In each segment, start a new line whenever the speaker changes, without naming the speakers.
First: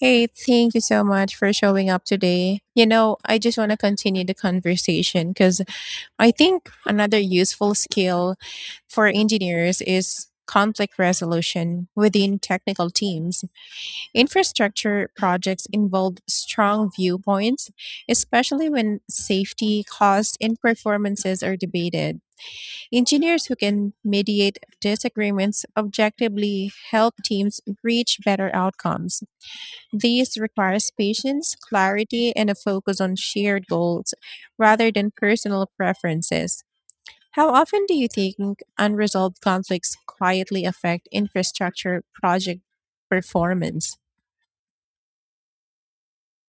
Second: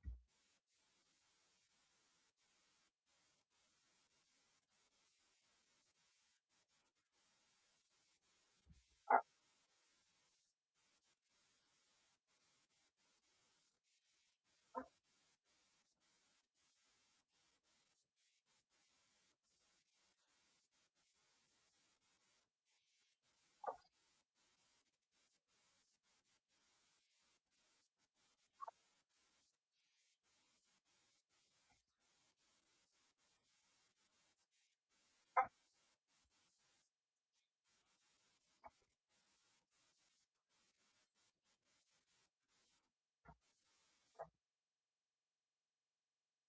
Hey, thank you so much for showing up today. You know, I just want to continue the conversation because I think another useful skill for engineers is conflict resolution within technical teams. Infrastructure projects involve strong viewpoints, especially when safety, cost, and performances are debated. Engineers who can mediate disagreements objectively help teams reach better outcomes. This requires patience, clarity, and a focus on shared goals rather than personal preferences. How often do you think unresolved conflicts quietly affect infrastructure project performance?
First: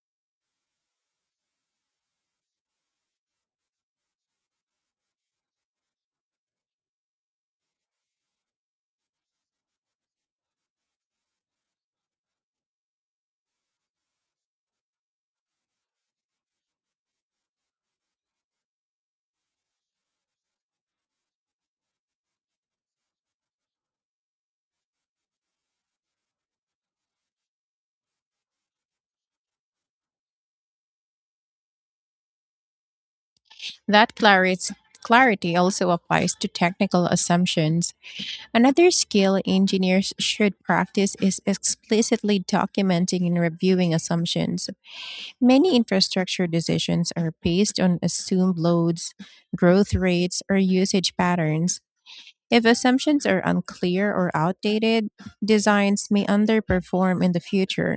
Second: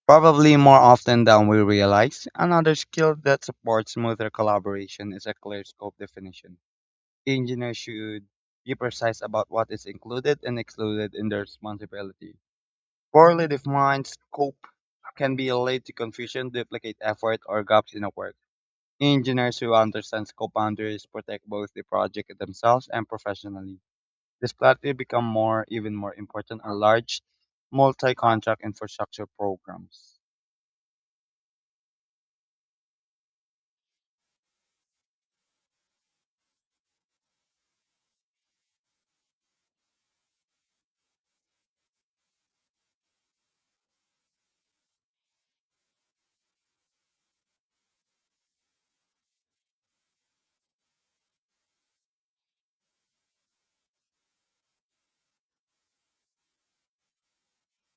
Probably more often than we realize, another skill that supports smoother collaboration is a clear scope definition. Engineers should be precise about what is included and excluded in their responsibility. Poorly defined scope can be lead to confusion, duplicate effort, or gaps in the work. Engineers who understand scope boundaries protect both the project themselves and professionally. This platform become even more important in large multi-contract infrastructure programs.
That clarity Clarity also applies to technical assumptions. Another skill engineers should practice is explicitly documenting and reviewing assumptions. Many infrastructure decisions are based on assumed loads, growth rates, or usage patterns. If assumptions are unclear or outdated, designs may underperform in the future.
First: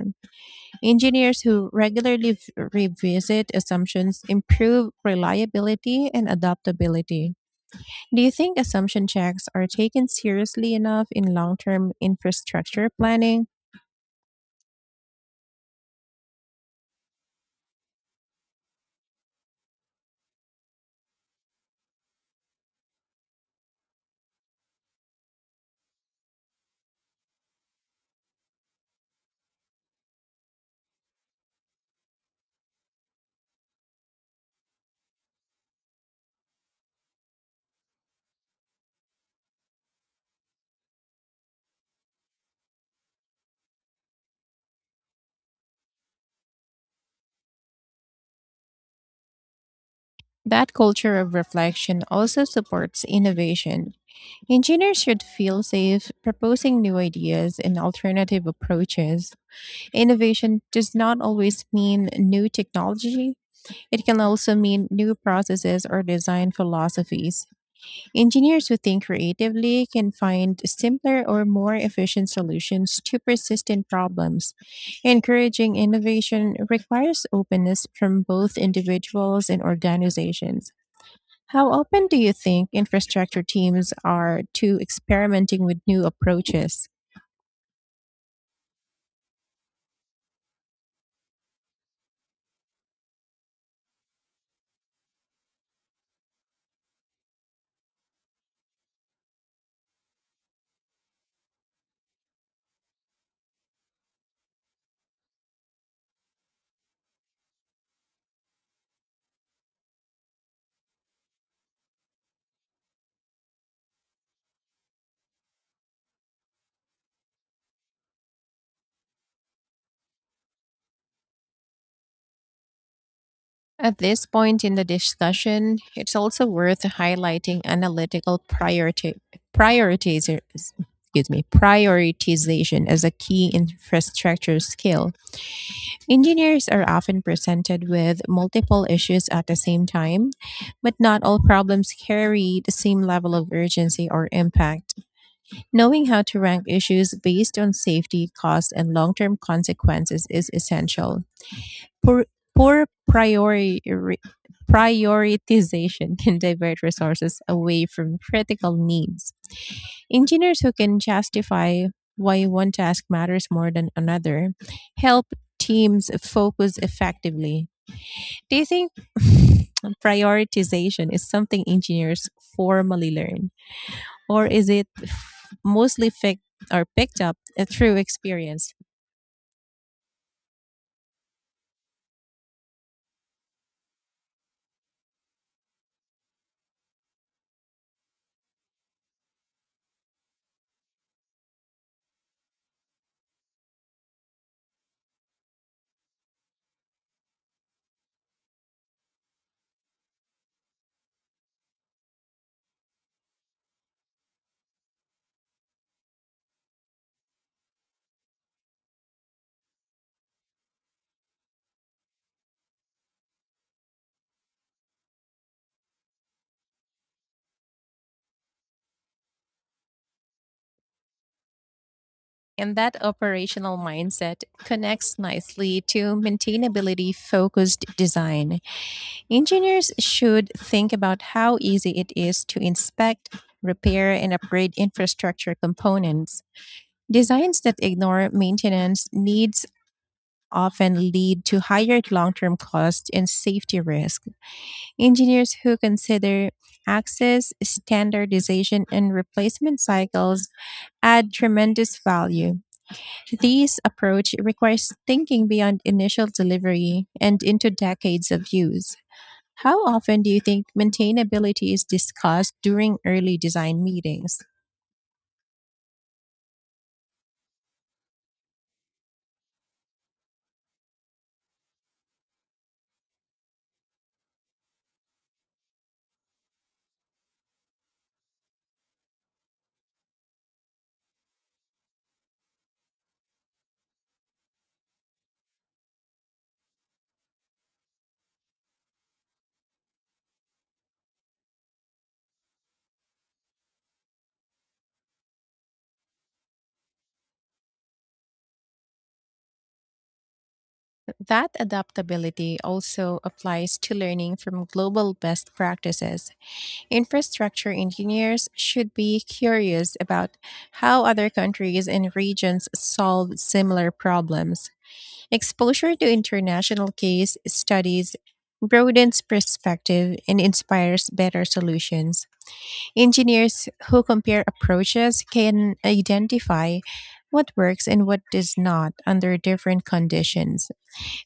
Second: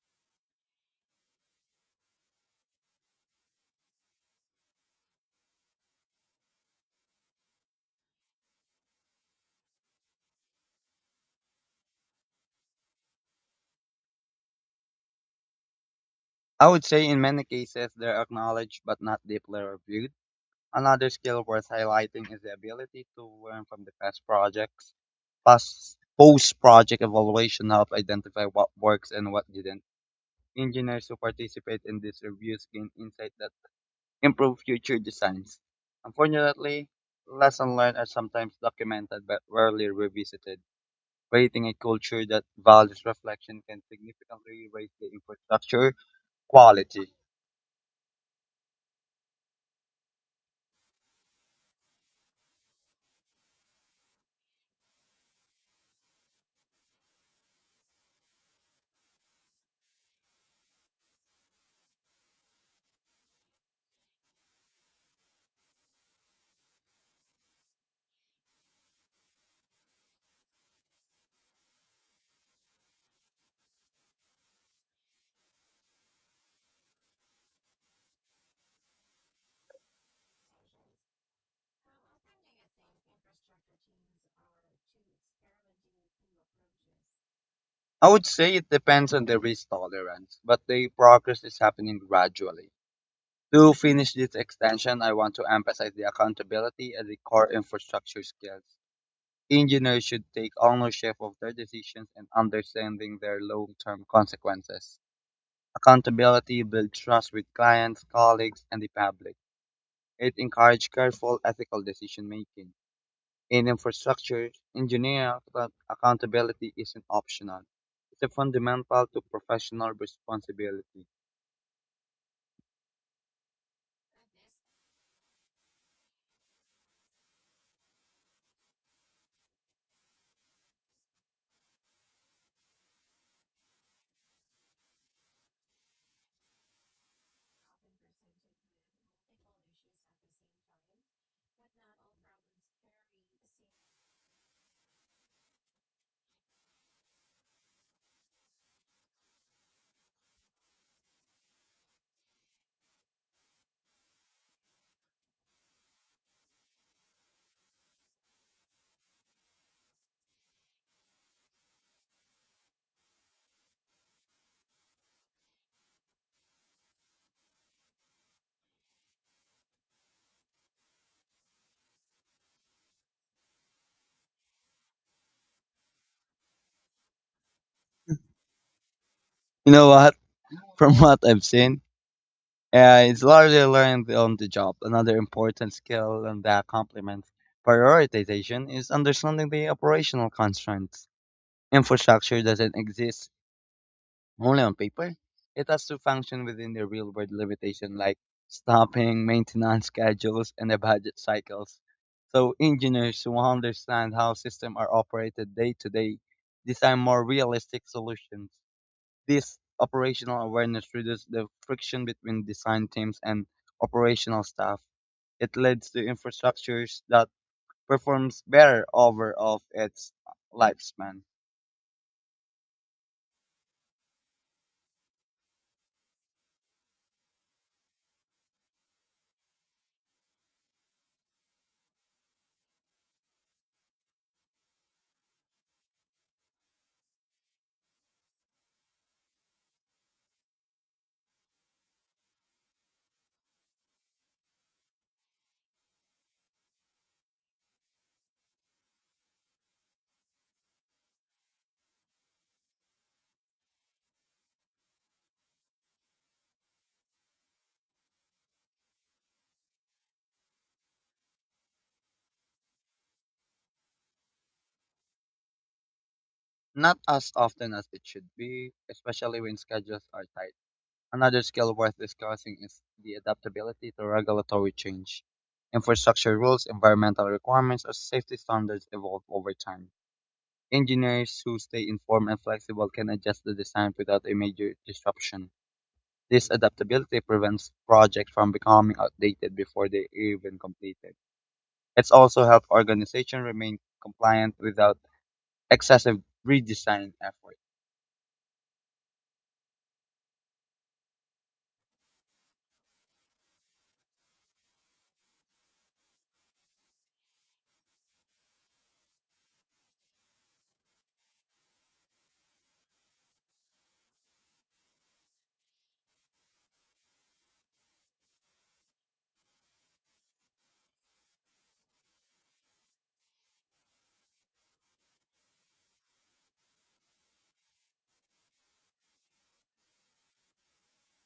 Engineers who regularly revisit assumptions improve reliability and adaptability. Do you think assumption checks are taken seriously enough in long term infrastructure planning?
I would say in many cases they're acknowledged but not deeply reviewed. Another skill worth highlighting is the ability to learn from the past projects. Past Post project evaluation help identify what works and what didn't. Engineers who participate in these reviews gain insight that improve future designs. Unfortunately, lessons learned are sometimes documented but rarely revisited. Creating a culture that values reflection can significantly raise the infrastructure quality.
That culture of reflection also supports innovation. Engineers should feel safe proposing new ideas and alternative approaches. Innovation does not always mean new technology, it can also mean new processes or design philosophies. Engineers who think creatively can find simpler or more efficient solutions to persistent problems. Encouraging innovation requires openness from both individuals and organizations. How often do you think infrastructure teams are to experimenting with new approaches?
I would say it depends on the risk tolerance, but the progress is happening gradually. To finish this extension, I want to emphasize the accountability and the core infrastructure skills. Engineers should take ownership of their decisions and understanding their long-term consequences. Accountability builds trust with clients, colleagues, and the public. It encourages careful ethical decision making. In infrastructure engineering, accountability isn't optional. It's a fundamental to professional responsibility.
At this point in the discussion, it's also worth highlighting analytical priority prioritizer excuse me, prioritization as a key infrastructure skill. Engineers are often presented with multiple issues at the same time, but not all problems carry the same level of urgency or impact. Knowing how to rank issues based on safety, cost, and long term consequences is essential. Poor, poor priori, re- prioritization can divert resources away from critical needs. Engineers who can justify why one task matters more than another help teams focus effectively. Do you think prioritization is something engineers formally learn, or is it mostly fixed or picked up through experience?
You know what? From what I've seen, it's largely learned on the job. Another important skill and that complements prioritization is understanding the operational constraints. Infrastructure doesn't exist only on paper, it has to function within the real world limitation like stopping, maintenance schedules, and the budget cycles. So engineers who understand how systems are operated day to day design more realistic solutions. This operational awareness reduces the friction between design teams and operational staff. It leads to infrastructures that performs better over of its lifespan.
And that operational mindset connects nicely to maintainability focused design. Engineers should think about how easy it is to inspect, repair, and upgrade infrastructure components. Designs that ignore maintenance needs often lead to higher long term costs and safety risk. Engineers who consider access, standardization, and replacement cycles add tremendous value. This approach requires thinking beyond initial delivery and into decades of use. How often do you think maintainability is discussed during early design meetings?
Not as often as it should be, especially when schedules are tight. Another skill worth discussing is the adaptability to regulatory change. Infrastructure rules, environmental requirements, or safety standards evolve over time. Engineers who stay informed and flexible can adjust the design without a major disruption. This adaptability prevents projects from becoming outdated before they even completed. It's also helped organizations remain compliant without excessive redesign effort.
That adaptability also applies to learning from global best practices. Infrastructure engineers should be curious about how other countries and regions solve similar problems. Exposure to international case studies broadens perspective and inspires better solutions. Engineers who compare approaches can identify what works and what does not under different conditions.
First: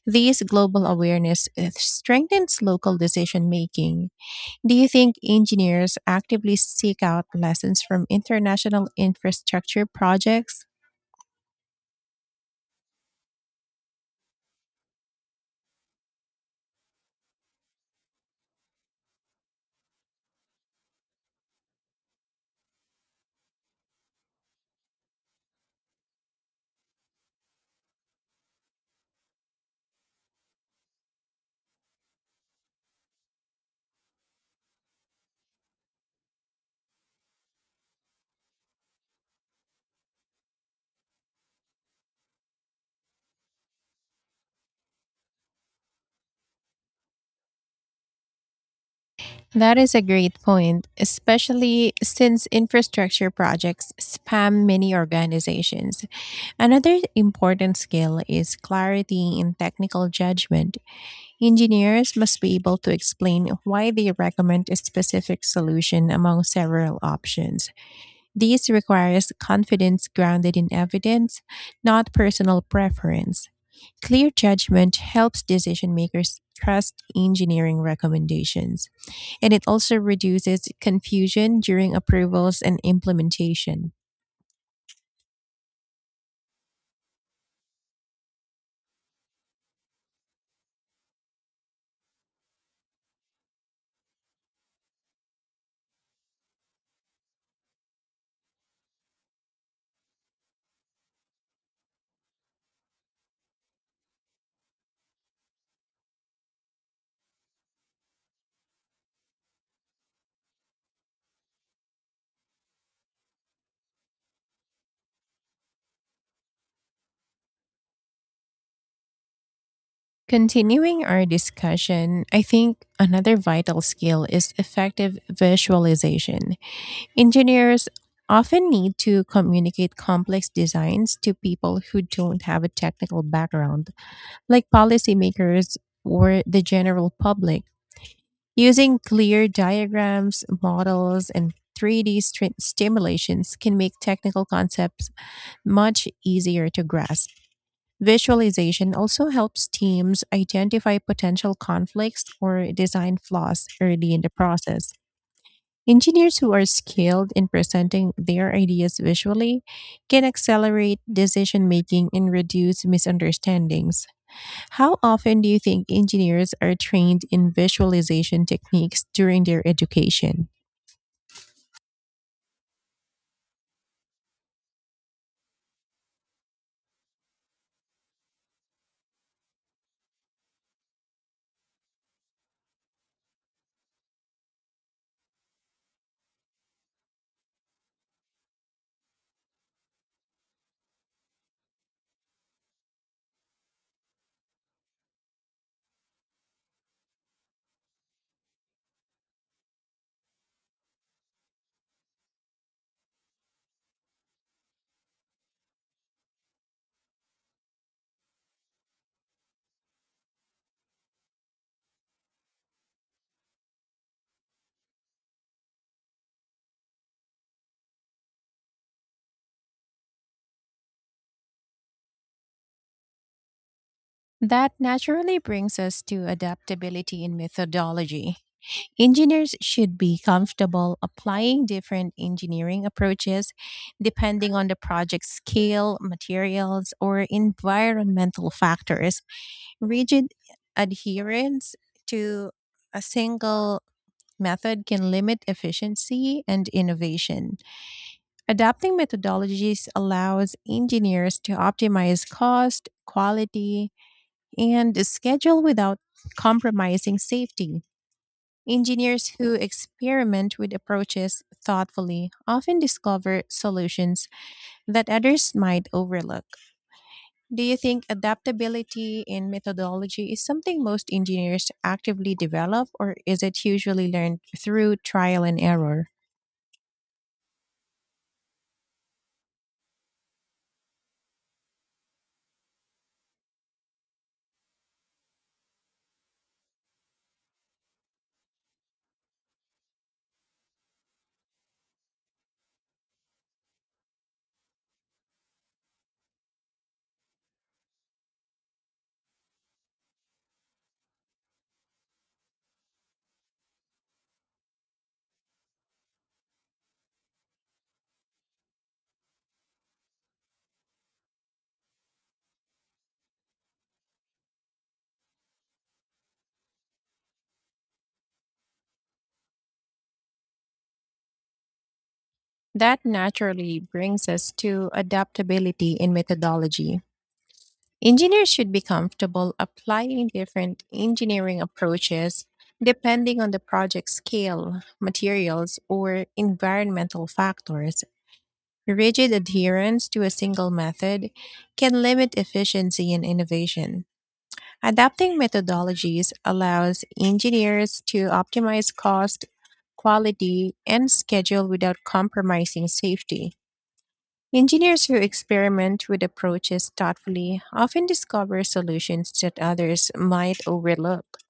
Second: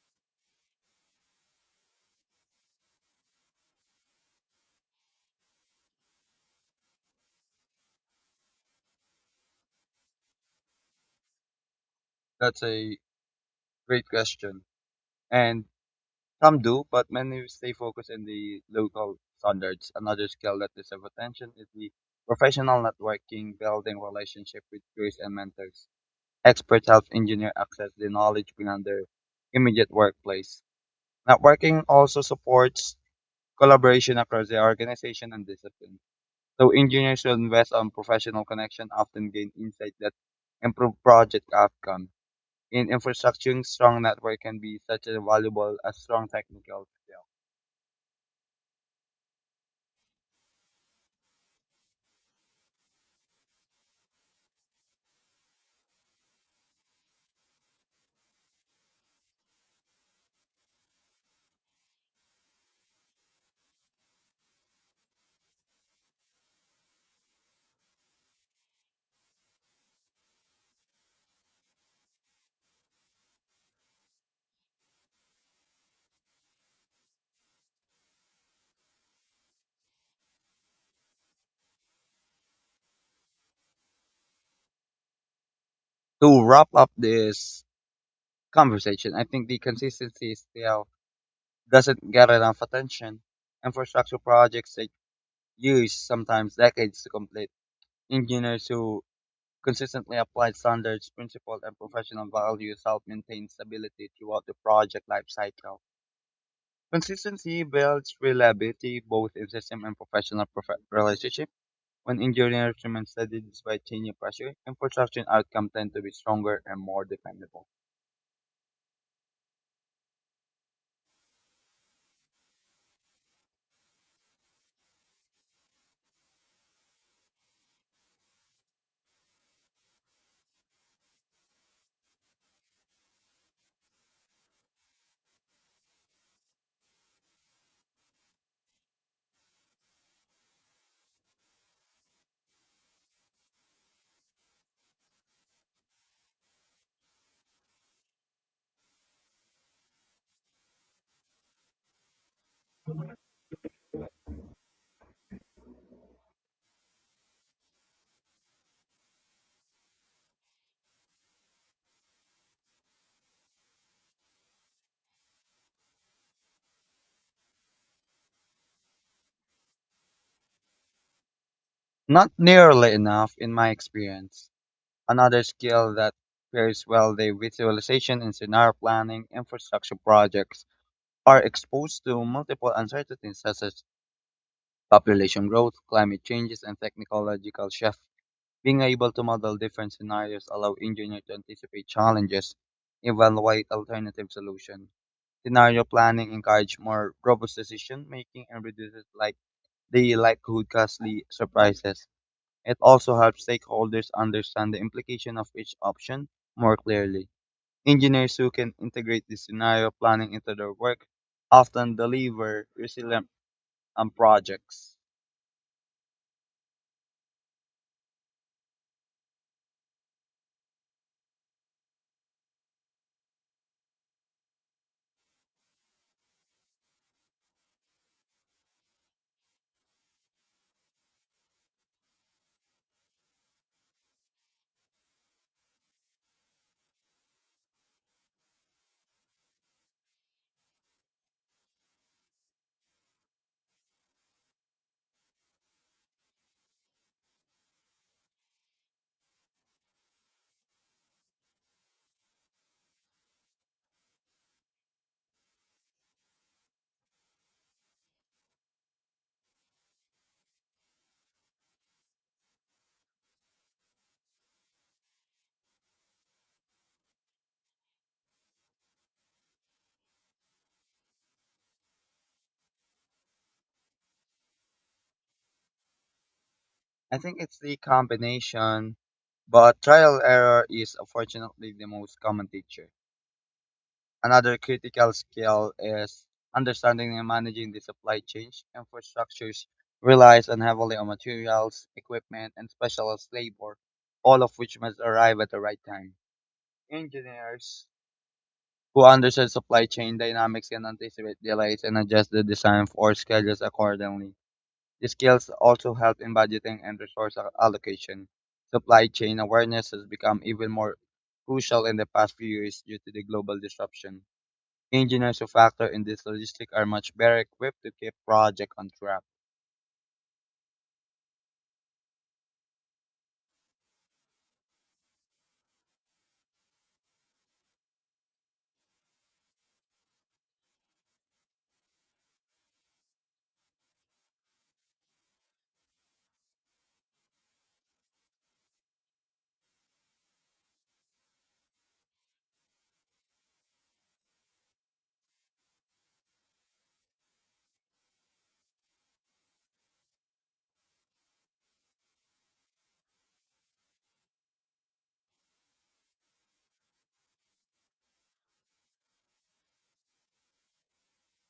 This global awareness strengthens local decision making. Do you think engineers actively seek out lessons from international infrastructure projects?
That's a Great question. And some do, but many stay focused in the local standards. Another skill that deserves attention is the professional networking, building relationship with peers and mentors. Experts help engineer access the knowledge beyond their immediate workplace. Networking also supports collaboration across the organization and discipline. So engineers who invest on professional connection often gain insight that improve project outcomes. In infrastructuring, strong network can be such as valuable as strong technical skill.
That is a great point, especially since infrastructure projects spam many organizations. Another important skill is clarity in technical judgment. Engineers must be able to explain why they recommend a specific solution among several options. This requires confidence grounded in evidence, not personal preference. Clear judgment helps decision makers trust engineering recommendations, and it also reduces confusion during approvals and implementation.
To wrap up this conversation, I think the consistency still doesn't get enough attention. Infrastructure projects take years, sometimes decades to complete. Engineers who consistently apply standards, principles, and professional values help maintain stability throughout the project life cycle. Consistency builds reliability both in system and professional relationships. When engineering instruments study this by changing pressure, infrastructure outcomes tend to be stronger and more dependable.
Continuing our discussion, I think another vital skill is effective visualization. Engineers often need to communicate complex designs to people who don't have a technical background, like policymakers or the general public. Using clear diagrams, models, and 3D stimulations can make technical concepts much easier to grasp. Visualization also helps teams identify potential conflicts or design flaws early in the process. Engineers who are skilled in presenting their ideas visually can accelerate decision making and reduce misunderstandings. How often do you think engineers are trained in visualization techniques during their education?
Not nearly enough, in my experience. Another skill that pairs well the visualization and scenario planning infrastructure projects are exposed to multiple uncertainties such as population growth, climate changes, and technological shifts. Being able to model different scenarios allow engineers to anticipate challenges, evaluate alternative solutions, scenario planning encourages more robust decision making and reduces like the likelihood costly surprises. It also helps stakeholders understand the implication of each option more clearly. Engineers who can integrate this scenario planning into their work often deliver resilient projects.
That naturally brings us to adaptability in methodology. Engineers should be comfortable applying different engineering approaches depending on the project scale, materials, or environmental factors. Rigid adherence to a single method can limit efficiency and innovation. Adapting methodologies allows engineers to optimize cost, quality, and schedule without compromising safety. Engineers who experiment with approaches thoughtfully often discover solutions that others might overlook. Do you think adaptability in methodology is something most engineers actively develop, or is it usually learned through trial and error?
I think it's the combination, but trial error is unfortunately the most common teacher. Another critical skill is understanding and managing the supply chain. Infrastructures relies on heavily on materials, equipment, and specialized labor, all of which must arrive at the right time. Engineers who understand supply chain dynamics can anticipate delays and adjust the design or schedules accordingly. The skills also help in budgeting and resource allocation. Supply chain awareness has become even more crucial in the past few years due to the global disruption. Engineers who factor in this logistic are much better equipped to keep project on track.
That naturally brings us to adaptability in methodology. Engineers should be comfortable applying different engineering approaches depending on the project scale, materials, or environmental factors. Rigid adherence to a single method can limit efficiency and innovation. Adapting methodologies allows engineers to optimize cost, quality, and schedule without compromising safety. Engineers who experiment with approaches thoughtfully often discover solutions that others might overlook.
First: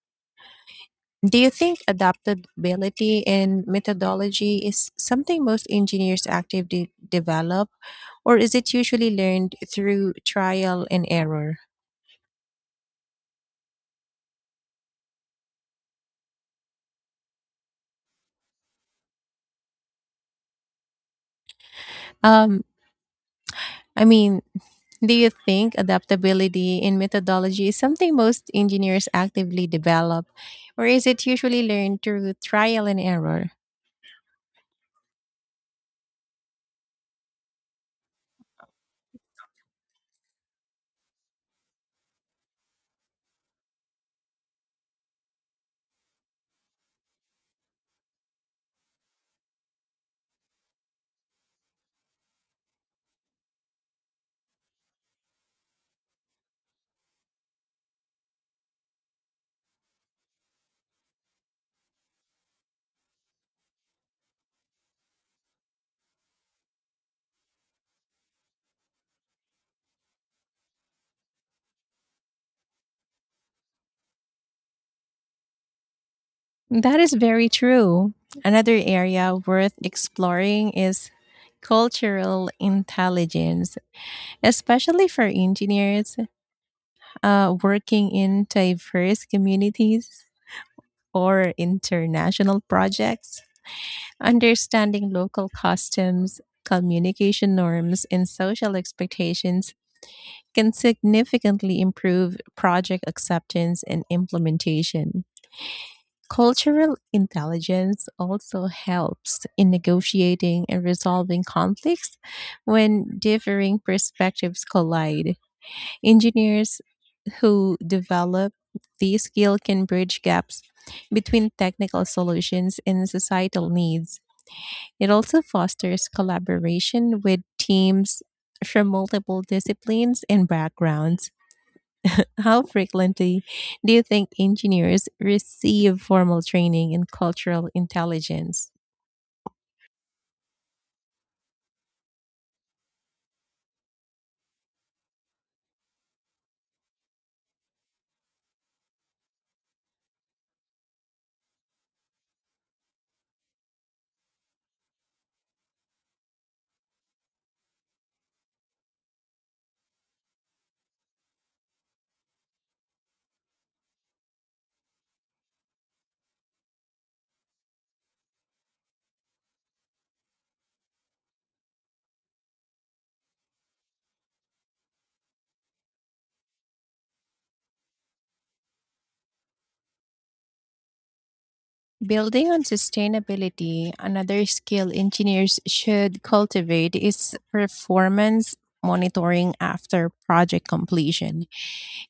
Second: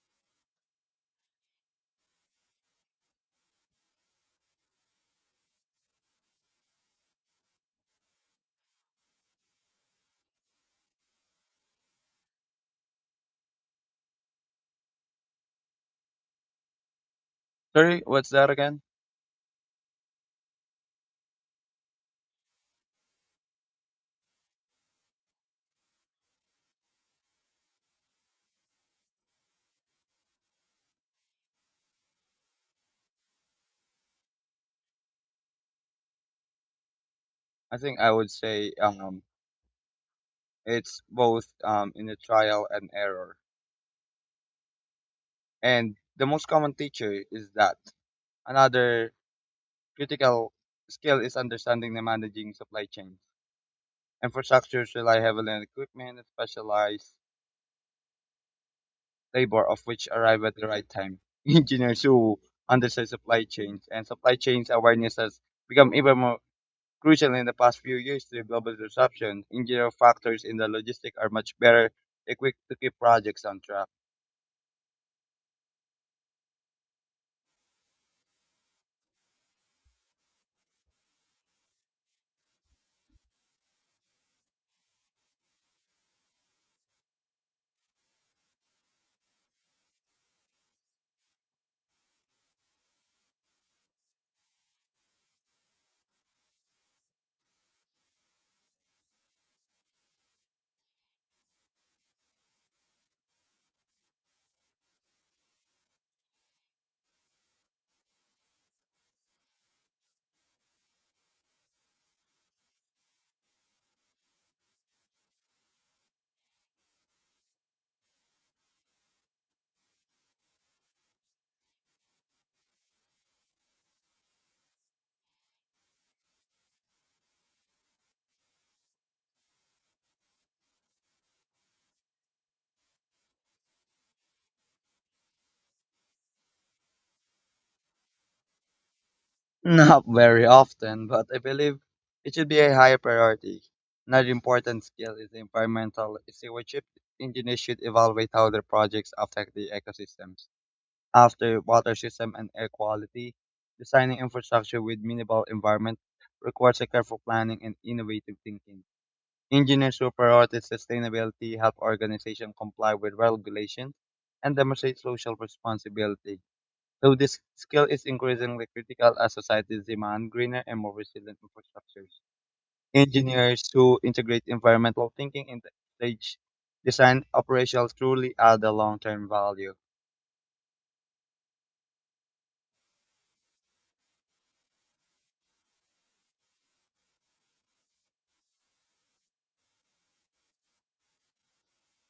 Do you think adaptability in methodology is something most engineers actively develop, or is it usually learned through trial and error?
Sorry, what's that again?
Um, I mean, Do you think adaptability in methodology is something most engineers actively develop, or is it usually learned through trial and error?
I think I would say it's both in the trial and error. And the most common teacher is that. Another critical skill is understanding and managing supply chain. Infrastructures rely heavily on equipment and specialized labor, of which arrive at the right time. Engineers who understand supply chains awareness has become even more crucial in the past few years to global disruption, engineering factors in the logistics are much better equipped to keep projects on track.
That is very true. Another area worth exploring is cultural intelligence, especially for engineers working in diverse communities or international projects. Understanding local customs, communication norms, and social expectations can significantly improve project acceptance and implementation. Cultural intelligence also helps in negotiating and resolving conflicts when differing perspectives collide. Engineers who develop this skill can bridge gaps between technical solutions and societal needs. It also fosters collaboration with teams from multiple disciplines and backgrounds. How frequently do you think engineers receive formal training in cultural intelligence?
Not very often, but I believe it should be a higher priority. Another important skill is environmental stewardship. Engineers should evaluate how their projects affect the ecosystems, after water system and air quality. Designing infrastructure with minimal environment requires a careful planning and innovative thinking. Engineers who prioritize sustainability help organizations comply with regulations and demonstrate social responsibility. Though this skill is increasingly critical as societies demand greener and more resilient infrastructures. Engineers who integrate environmental thinking into stage design operations truly add a long-term value.
Building on sustainability, another skill engineers should cultivate is performance monitoring after project completion.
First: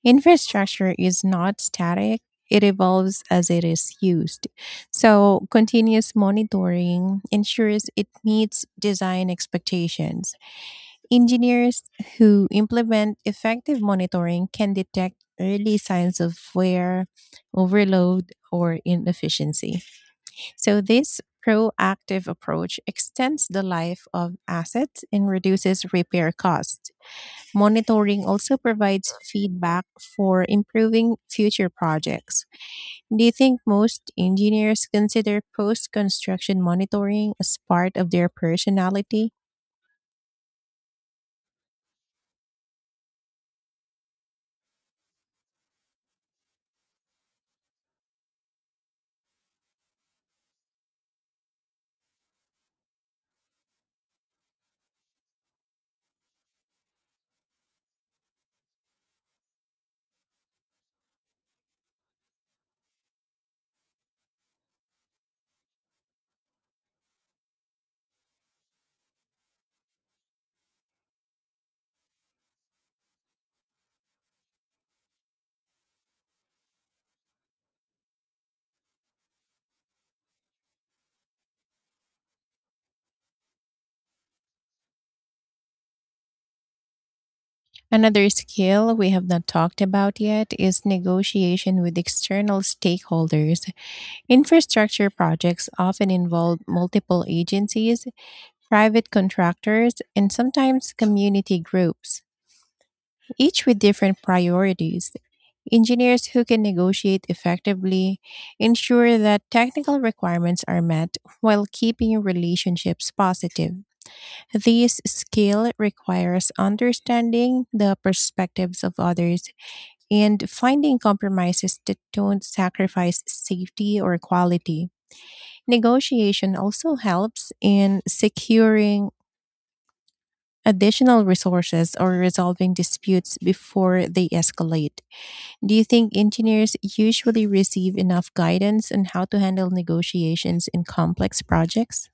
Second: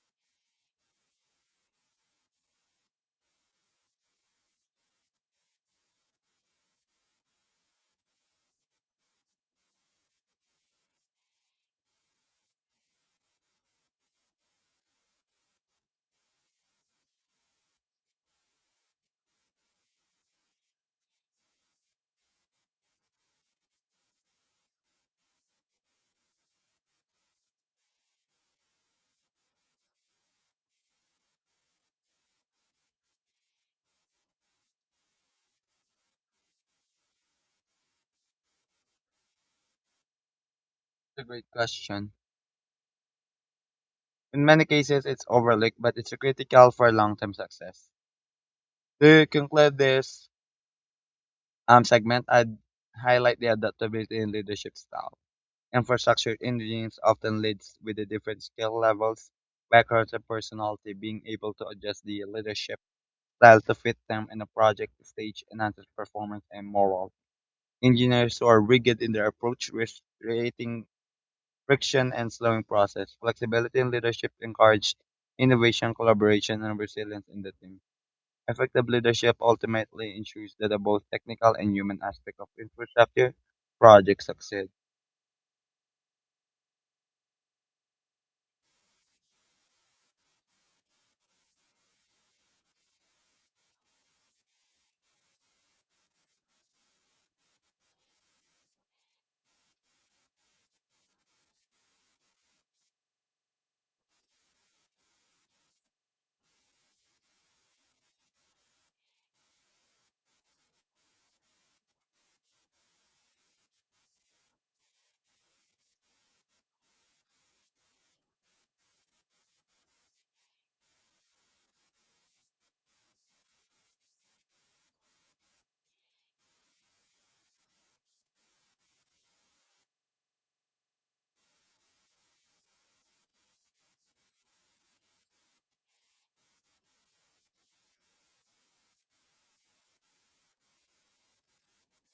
Infrastructure is not static, it evolves as it is used. So, continuous monitoring ensures it meets design expectations. Engineers who implement effective monitoring can detect early signs of wear, overload, or inefficiency. So, this proactive approach extends the life of assets and reduces repair costs. Monitoring also provides feedback for improving future projects. Do you think most engineers consider post construction monitoring as part of their personality?
It's a great question. In many cases, it's overlooked, but it's critical for long-term success. To conclude this segment, I'd highlight the adaptability in leadership style. Infrastructure engineers often leads with the different skill levels, backgrounds, and personality, being able to adjust the leadership style to fit them in a project stage enhances performance and morale. Engineers who are rigid in their approach, risk creating friction and slowing process. Flexibility in leadership encourage innovation, collaboration, and resilience in the team. Effective leadership ultimately ensures that the both technical and human aspect of infrastructure projects succeed.
Another skill we have not talked about yet is negotiation with external stakeholders. Infrastructure projects often involve multiple agencies, private contractors, and sometimes community groups, each with different priorities. Engineers who can negotiate effectively ensure that technical requirements are met while keeping relationships positive. This skill requires understanding the perspectives of others and finding compromises that don't sacrifice safety or quality. Negotiation also helps in securing additional resources or resolving disputes before they escalate. Do you think engineers usually receive enough guidance on how to handle negotiations in complex projects?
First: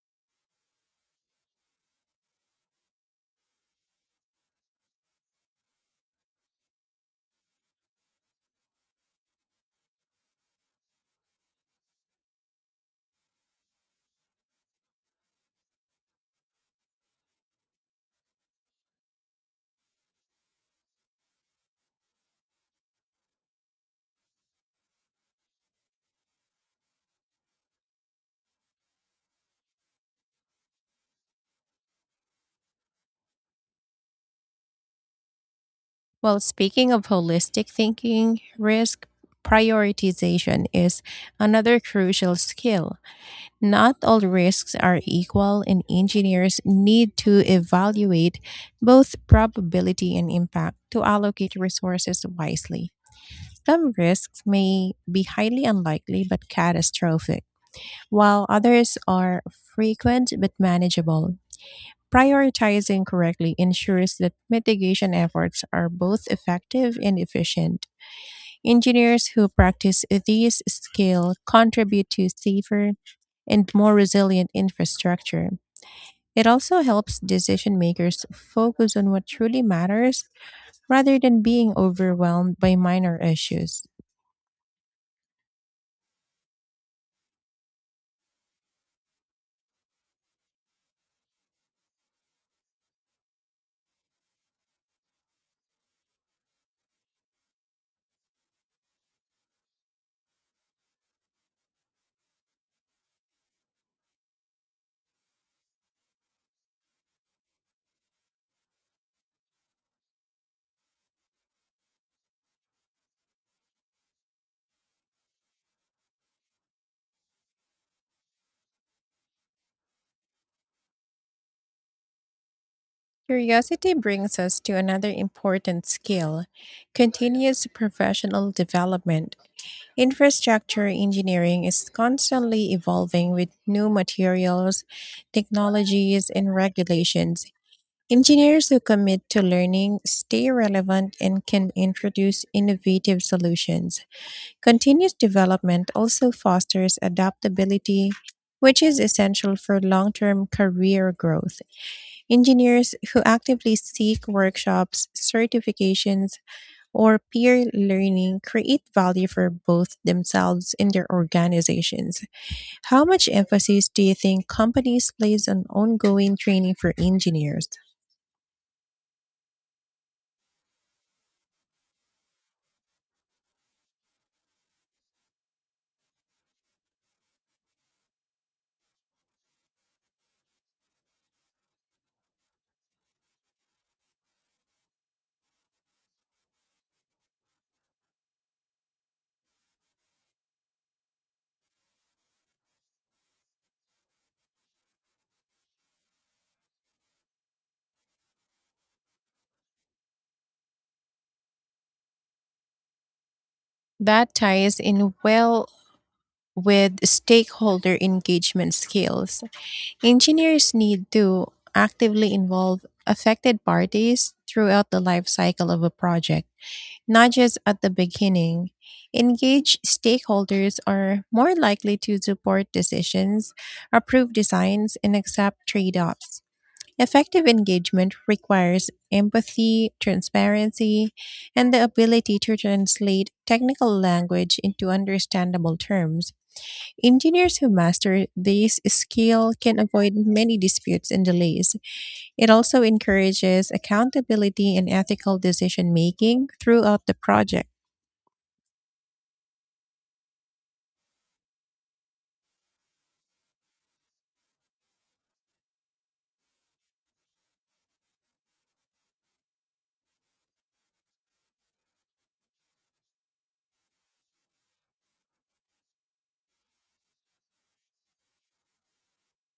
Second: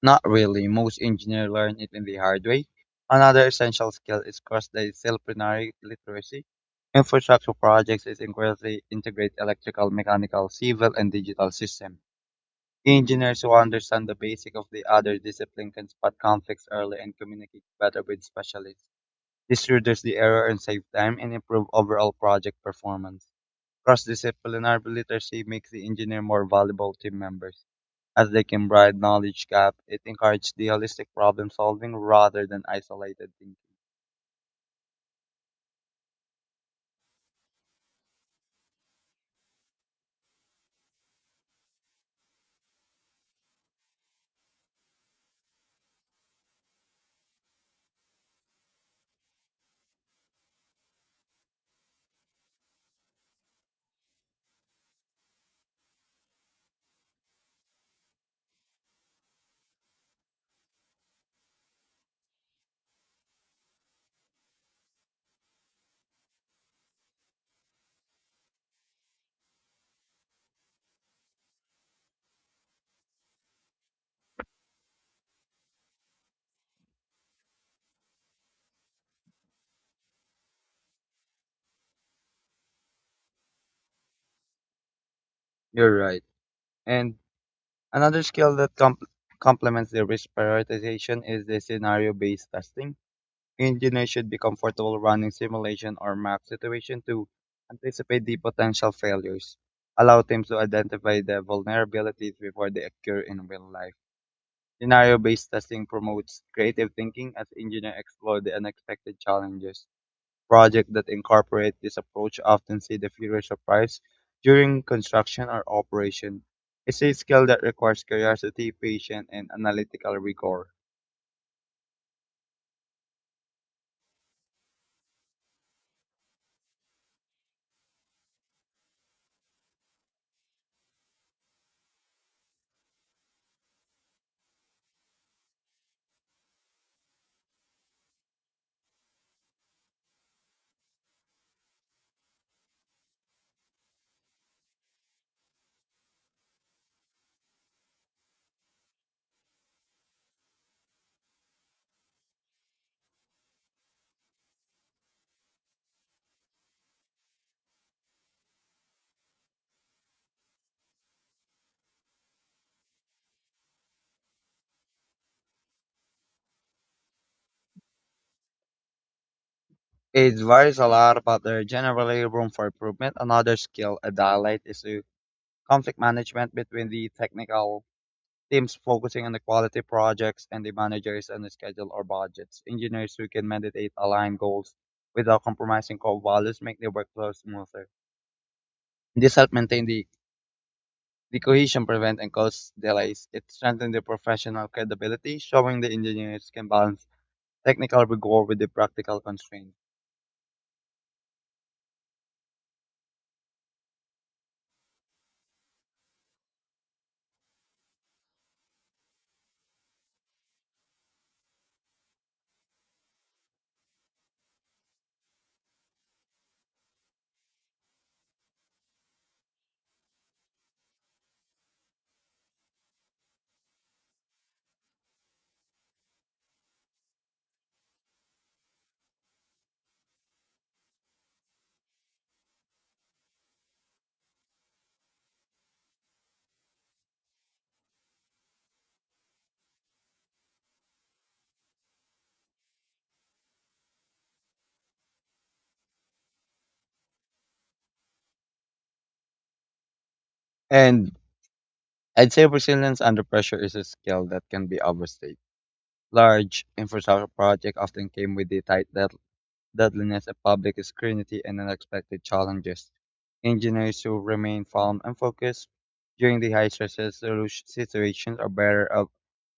Not really. Most engineers learn it in the hard way. Another essential skill is cross-disciplinary literacy. Infrastructure projects is incredibly integrate electrical, mechanical, civil, and digital systems. Engineers who understand the basic of the other discipline can spot conflicts early and communicate better with specialists. This reduces the error and save time and improve overall project performance. Cross-disciplinary literacy makes the engineer more valuable team members as they can bridge knowledge gap. It encourages the holistic problem solving rather than isolated thinking.
Well, speaking of holistic thinking, risk prioritization is another crucial skill. Not all risks are equal, and engineers need to evaluate both probability and impact to allocate resources wisely. Some risks may be highly unlikely but catastrophic, while others are frequent but manageable. Prioritizing correctly ensures that mitigation efforts are both effective and efficient. Engineers who practice these skills contribute to safer and more resilient infrastructure. It also helps decision makers focus on what truly matters rather than being overwhelmed by minor issues.
You're right. And another skill that complements the risk prioritization is the scenario based testing. Engineers should be comfortable running simulation or map situation to anticipate the potential failures, allow teams to identify the vulnerabilities before they occur in real life. Scenario based testing promotes creative thinking as engineers explore the unexpected challenges. Projects that incorporate this approach often see the fewer surprises during construction or operation. It's a skill that requires curiosity, patience, and analytical rigor.
Curiosity brings us to another important skill, continuous professional development. Infrastructure engineering is constantly evolving with new materials, technologies, and regulations. Engineers who commit to learning stay relevant and can introduce innovative solutions. Continuous development also fosters adaptability, which is essential for long term career growth. Engineers who actively seek workshops, certifications, or peer learning create value for both themselves and their organizations. How much emphasis do you think companies place on ongoing training for engineers?
It varies a lot, but there's generally room for improvement. Another skill a highlight is the conflict management between the technical teams focusing on the quality projects and the managers on the schedule or budgets. Engineers who can meditate align goals without compromising core values make the workflow smoother. This helps maintain the cohesion prevented and caused delays. It strengthened the professional credibility, showing the engineers can balance technical rigor with the practical constraints.
That ties in well with stakeholder engagement skills. Engineers need to actively involve affected parties throughout the life cycle of a project, not just at the beginning. Engaged stakeholders are more likely to support decisions, approve designs, and accept trade offs. Effective engagement requires empathy, transparency, and the ability to translate technical language into understandable terms. Engineers who master this skill can avoid many disputes and delays. It also encourages accountability and ethical decision making throughout the project.
And I'd say resilience under pressure is a skill that can be overstated. Large infrastructure projects often came with the tight deadliness of public scrutiny and unexpected challenges. Engineers who remain calm and focused during the high stress solution situations are better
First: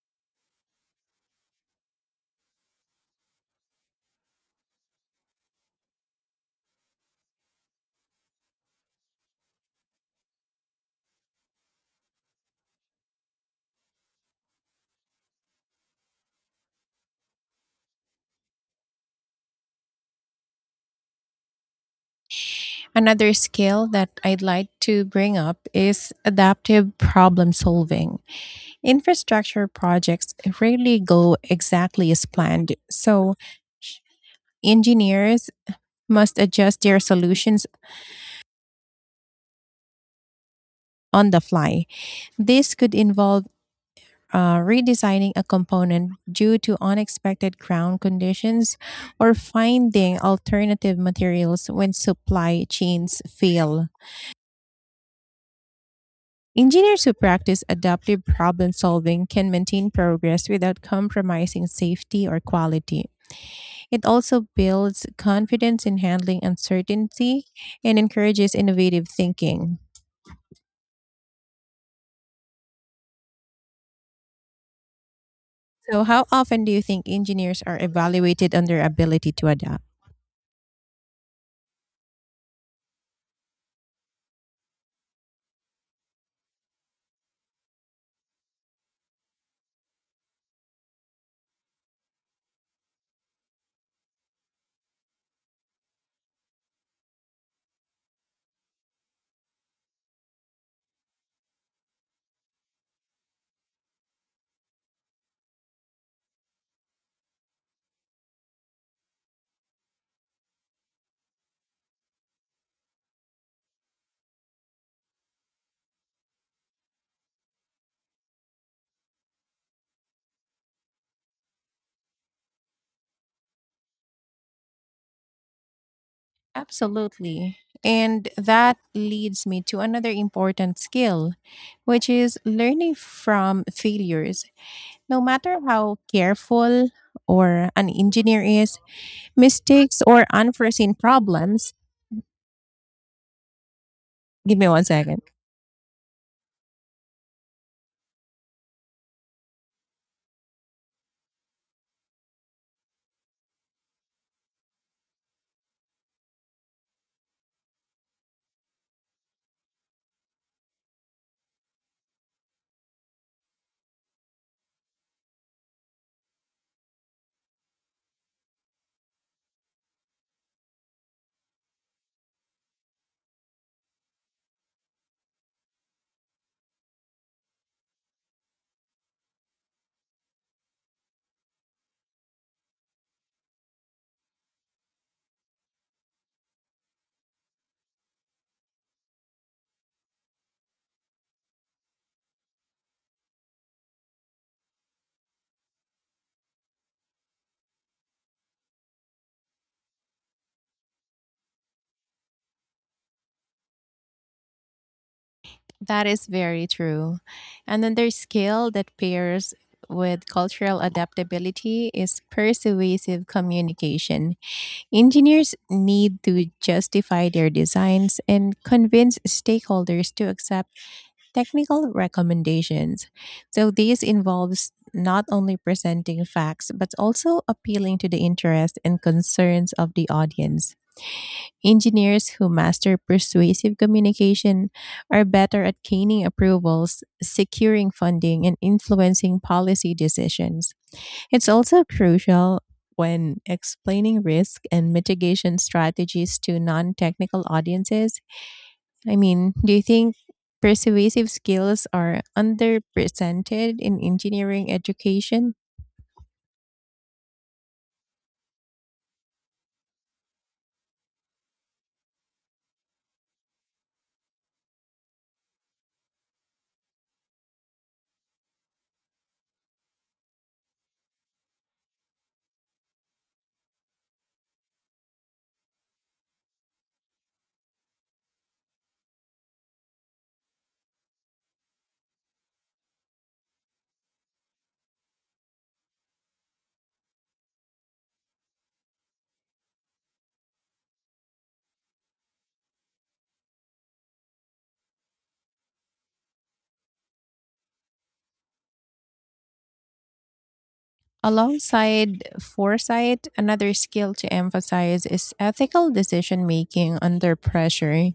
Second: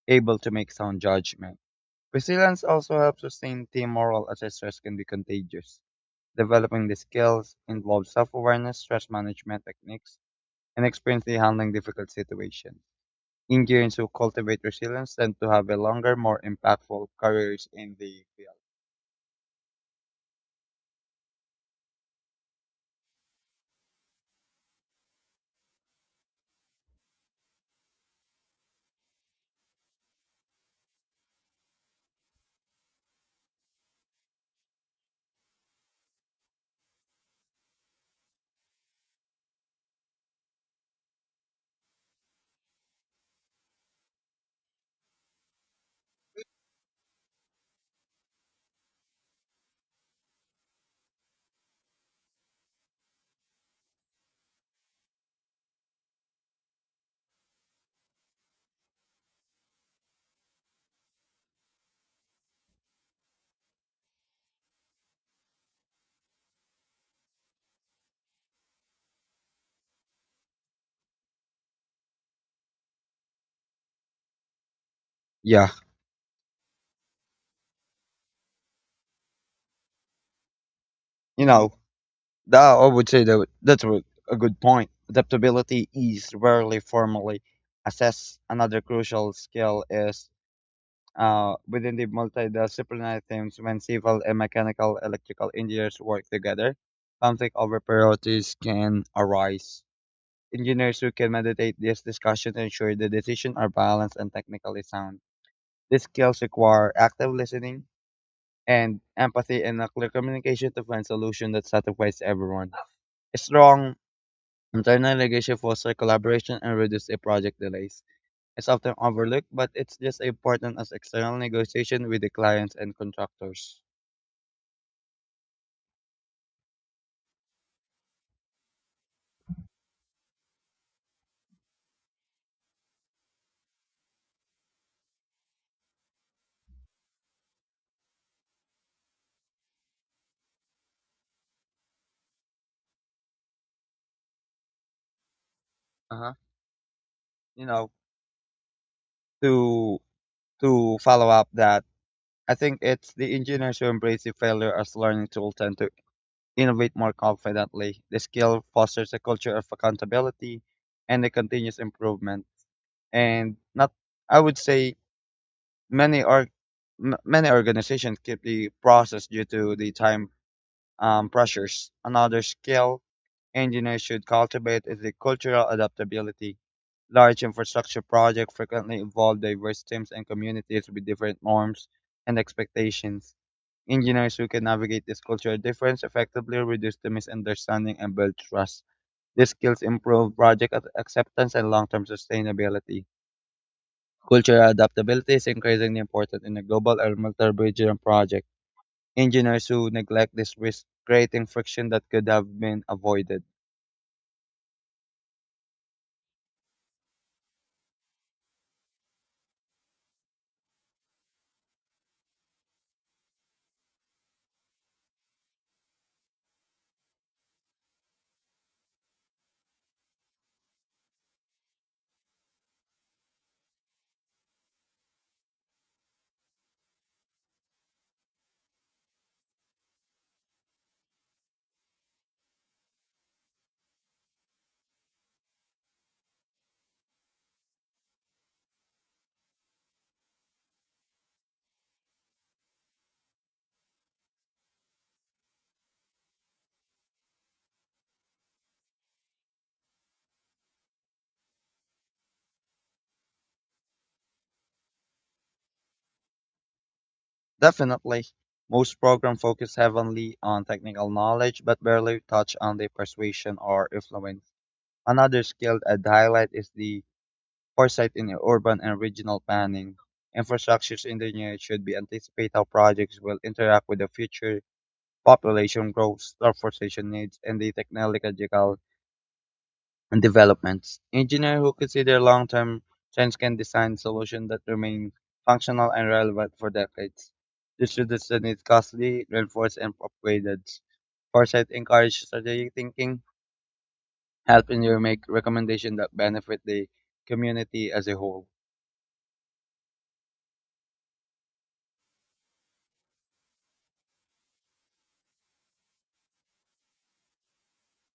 able to make sound judgment. Resilience also helps sustain team morale as stress can be contagious. Developing the skills involves self-awareness, stress management techniques, and experience in handling difficult situations. Engineers who cultivate resilience tend to have a longer, more impactful careers in the field.
Another skill that I'd like to bring up is adaptive problem solving. Infrastructure projects rarely go exactly as planned, so engineers must adjust their solutions on the fly. This could involve redesigning a component due to unexpected ground conditions or finding alternative materials when supply chains fail. Engineers who practice adaptive problem solving can maintain progress without compromising safety or quality. It also builds confidence in handling uncertainty and encourages innovative thinking.
Yeah,
So, how often do you think engineers are evaluated on their ability to adapt?
you know, that I would say that's a good point. Adaptability is rarely formally assessed. Another crucial skill is within the multidisciplinary teams when civil and mechanical electrical engineers work together, conflict over priorities can arise. Engineers who can mediate these discussions ensure the decisions are balanced and technically sound. These skills require active listening and empathy and a clear communication to find solutions that satisfies everyone. A strong internal leadership fosters collaboration and reduces project delays is often overlooked, but it's just as important as external negotiation with the clients and contractors.
Absolutely. And that leads me to another important skill, which is learning from failures. No matter how careful or an engineer is, mistakes or unforeseen problems. Give me one second.
Uh-huh. You know, to to follow up that, I think it's the engineers who embrace the failure as learning tool tend to innovate more confidently. The skill fosters a culture of accountability and a continuous improvement. And not, I would say, many many organizations keep the process due to the time pressures. Another skill engineers should cultivate is the cultural adaptability. Large infrastructure projects frequently involve diverse teams and communities with different norms and expectations. Engineers who can navigate this cultural difference effectively reduce the misunderstanding and build trust. These skills improve project acceptance and long term sustainability. Cultural adaptability is increasingly important in a global or multi-regional project. Engineers who neglect this risk creating friction that could have been avoided.
That is very true. And then there's skill that pairs with cultural adaptability is persuasive communication. Engineers need to justify their designs and convince stakeholders to accept technical recommendations. So, this involves not only presenting facts, but also appealing to the interests and concerns of the audience. Engineers who master persuasive communication are better at gaining approvals, securing funding, and influencing policy decisions. It's also crucial when explaining risk and mitigation strategies to non technical audiences. I mean, do you think persuasive skills are underrepresented in engineering education?
Definitely. Most programs focus heavily on technical knowledge but barely touch on the persuasion or influence. Another skill I'd highlight is the foresight in urban and regional planning. Infrastructure engineers should be anticipate how projects will interact with the future population growth, transportation needs, and the technological and developments. Engineers who consider long-term trends can design solutions that remain functional and relevant for decades. This reduces need costly, reinforce and upgraded. Foresight encourage strategic thinking, helping you make recommendations that benefit the community as a whole.
Alongside foresight, another skill to emphasize is ethical decision making under pressure.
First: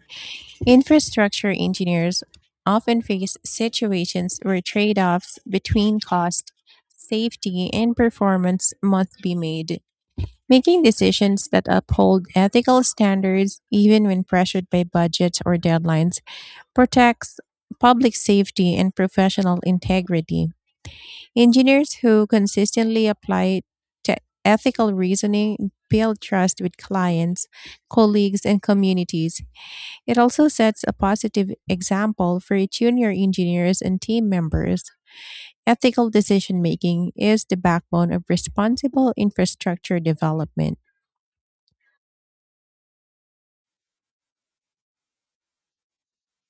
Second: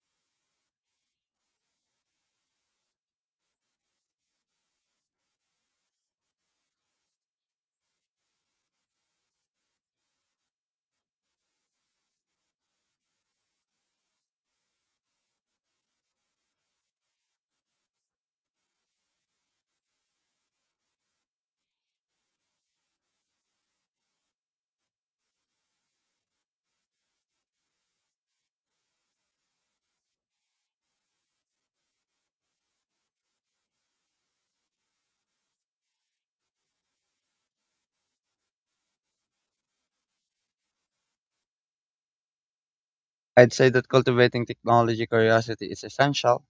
Infrastructure engineers often face situations where trade offs between cost, safety, and performance must be made. Making decisions that uphold ethical standards, even when pressured by budgets or deadlines, protects public safety and professional integrity. Engineers who consistently apply te- ethical reasoning build trust with clients, colleagues, and communities. It also sets a positive example for junior engineers and team members. Ethical decision making is the backbone of responsible infrastructure development.
I'd say that cultivating technology curiosity is essential.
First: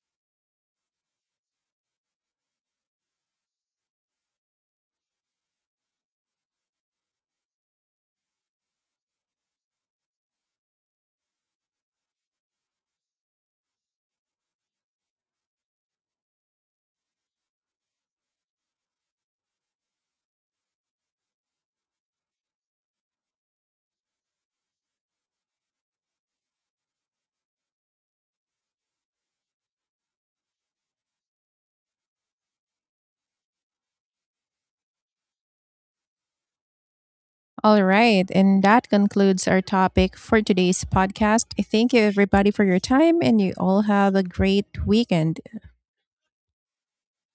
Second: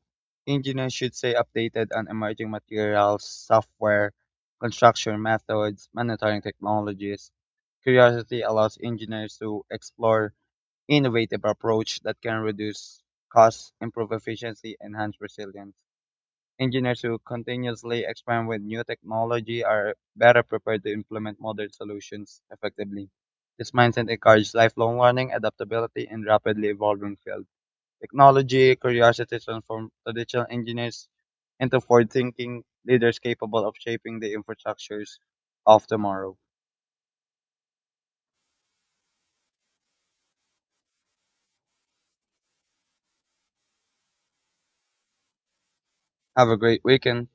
Engineers should stay updated on emerging materials, software, construction methods, monitoring technologies. Curiosity allows engineers to explore innovative approach that can reduce costs, improve efficiency, enhance resilience. Engineers who continuously experiment with new technology are better prepared to implement modern solutions effectively. This mindset encourages lifelong learning, adaptability, and rapidly evolving fields. Technology curiosity transformed traditional engineers into forward-thinking leaders capable of shaping the infrastructures of tomorrow.
All right, and that concludes our topic for today's podcast. Thank you, everybody, for your time, and you all have a great weekend.
Have a great weekend.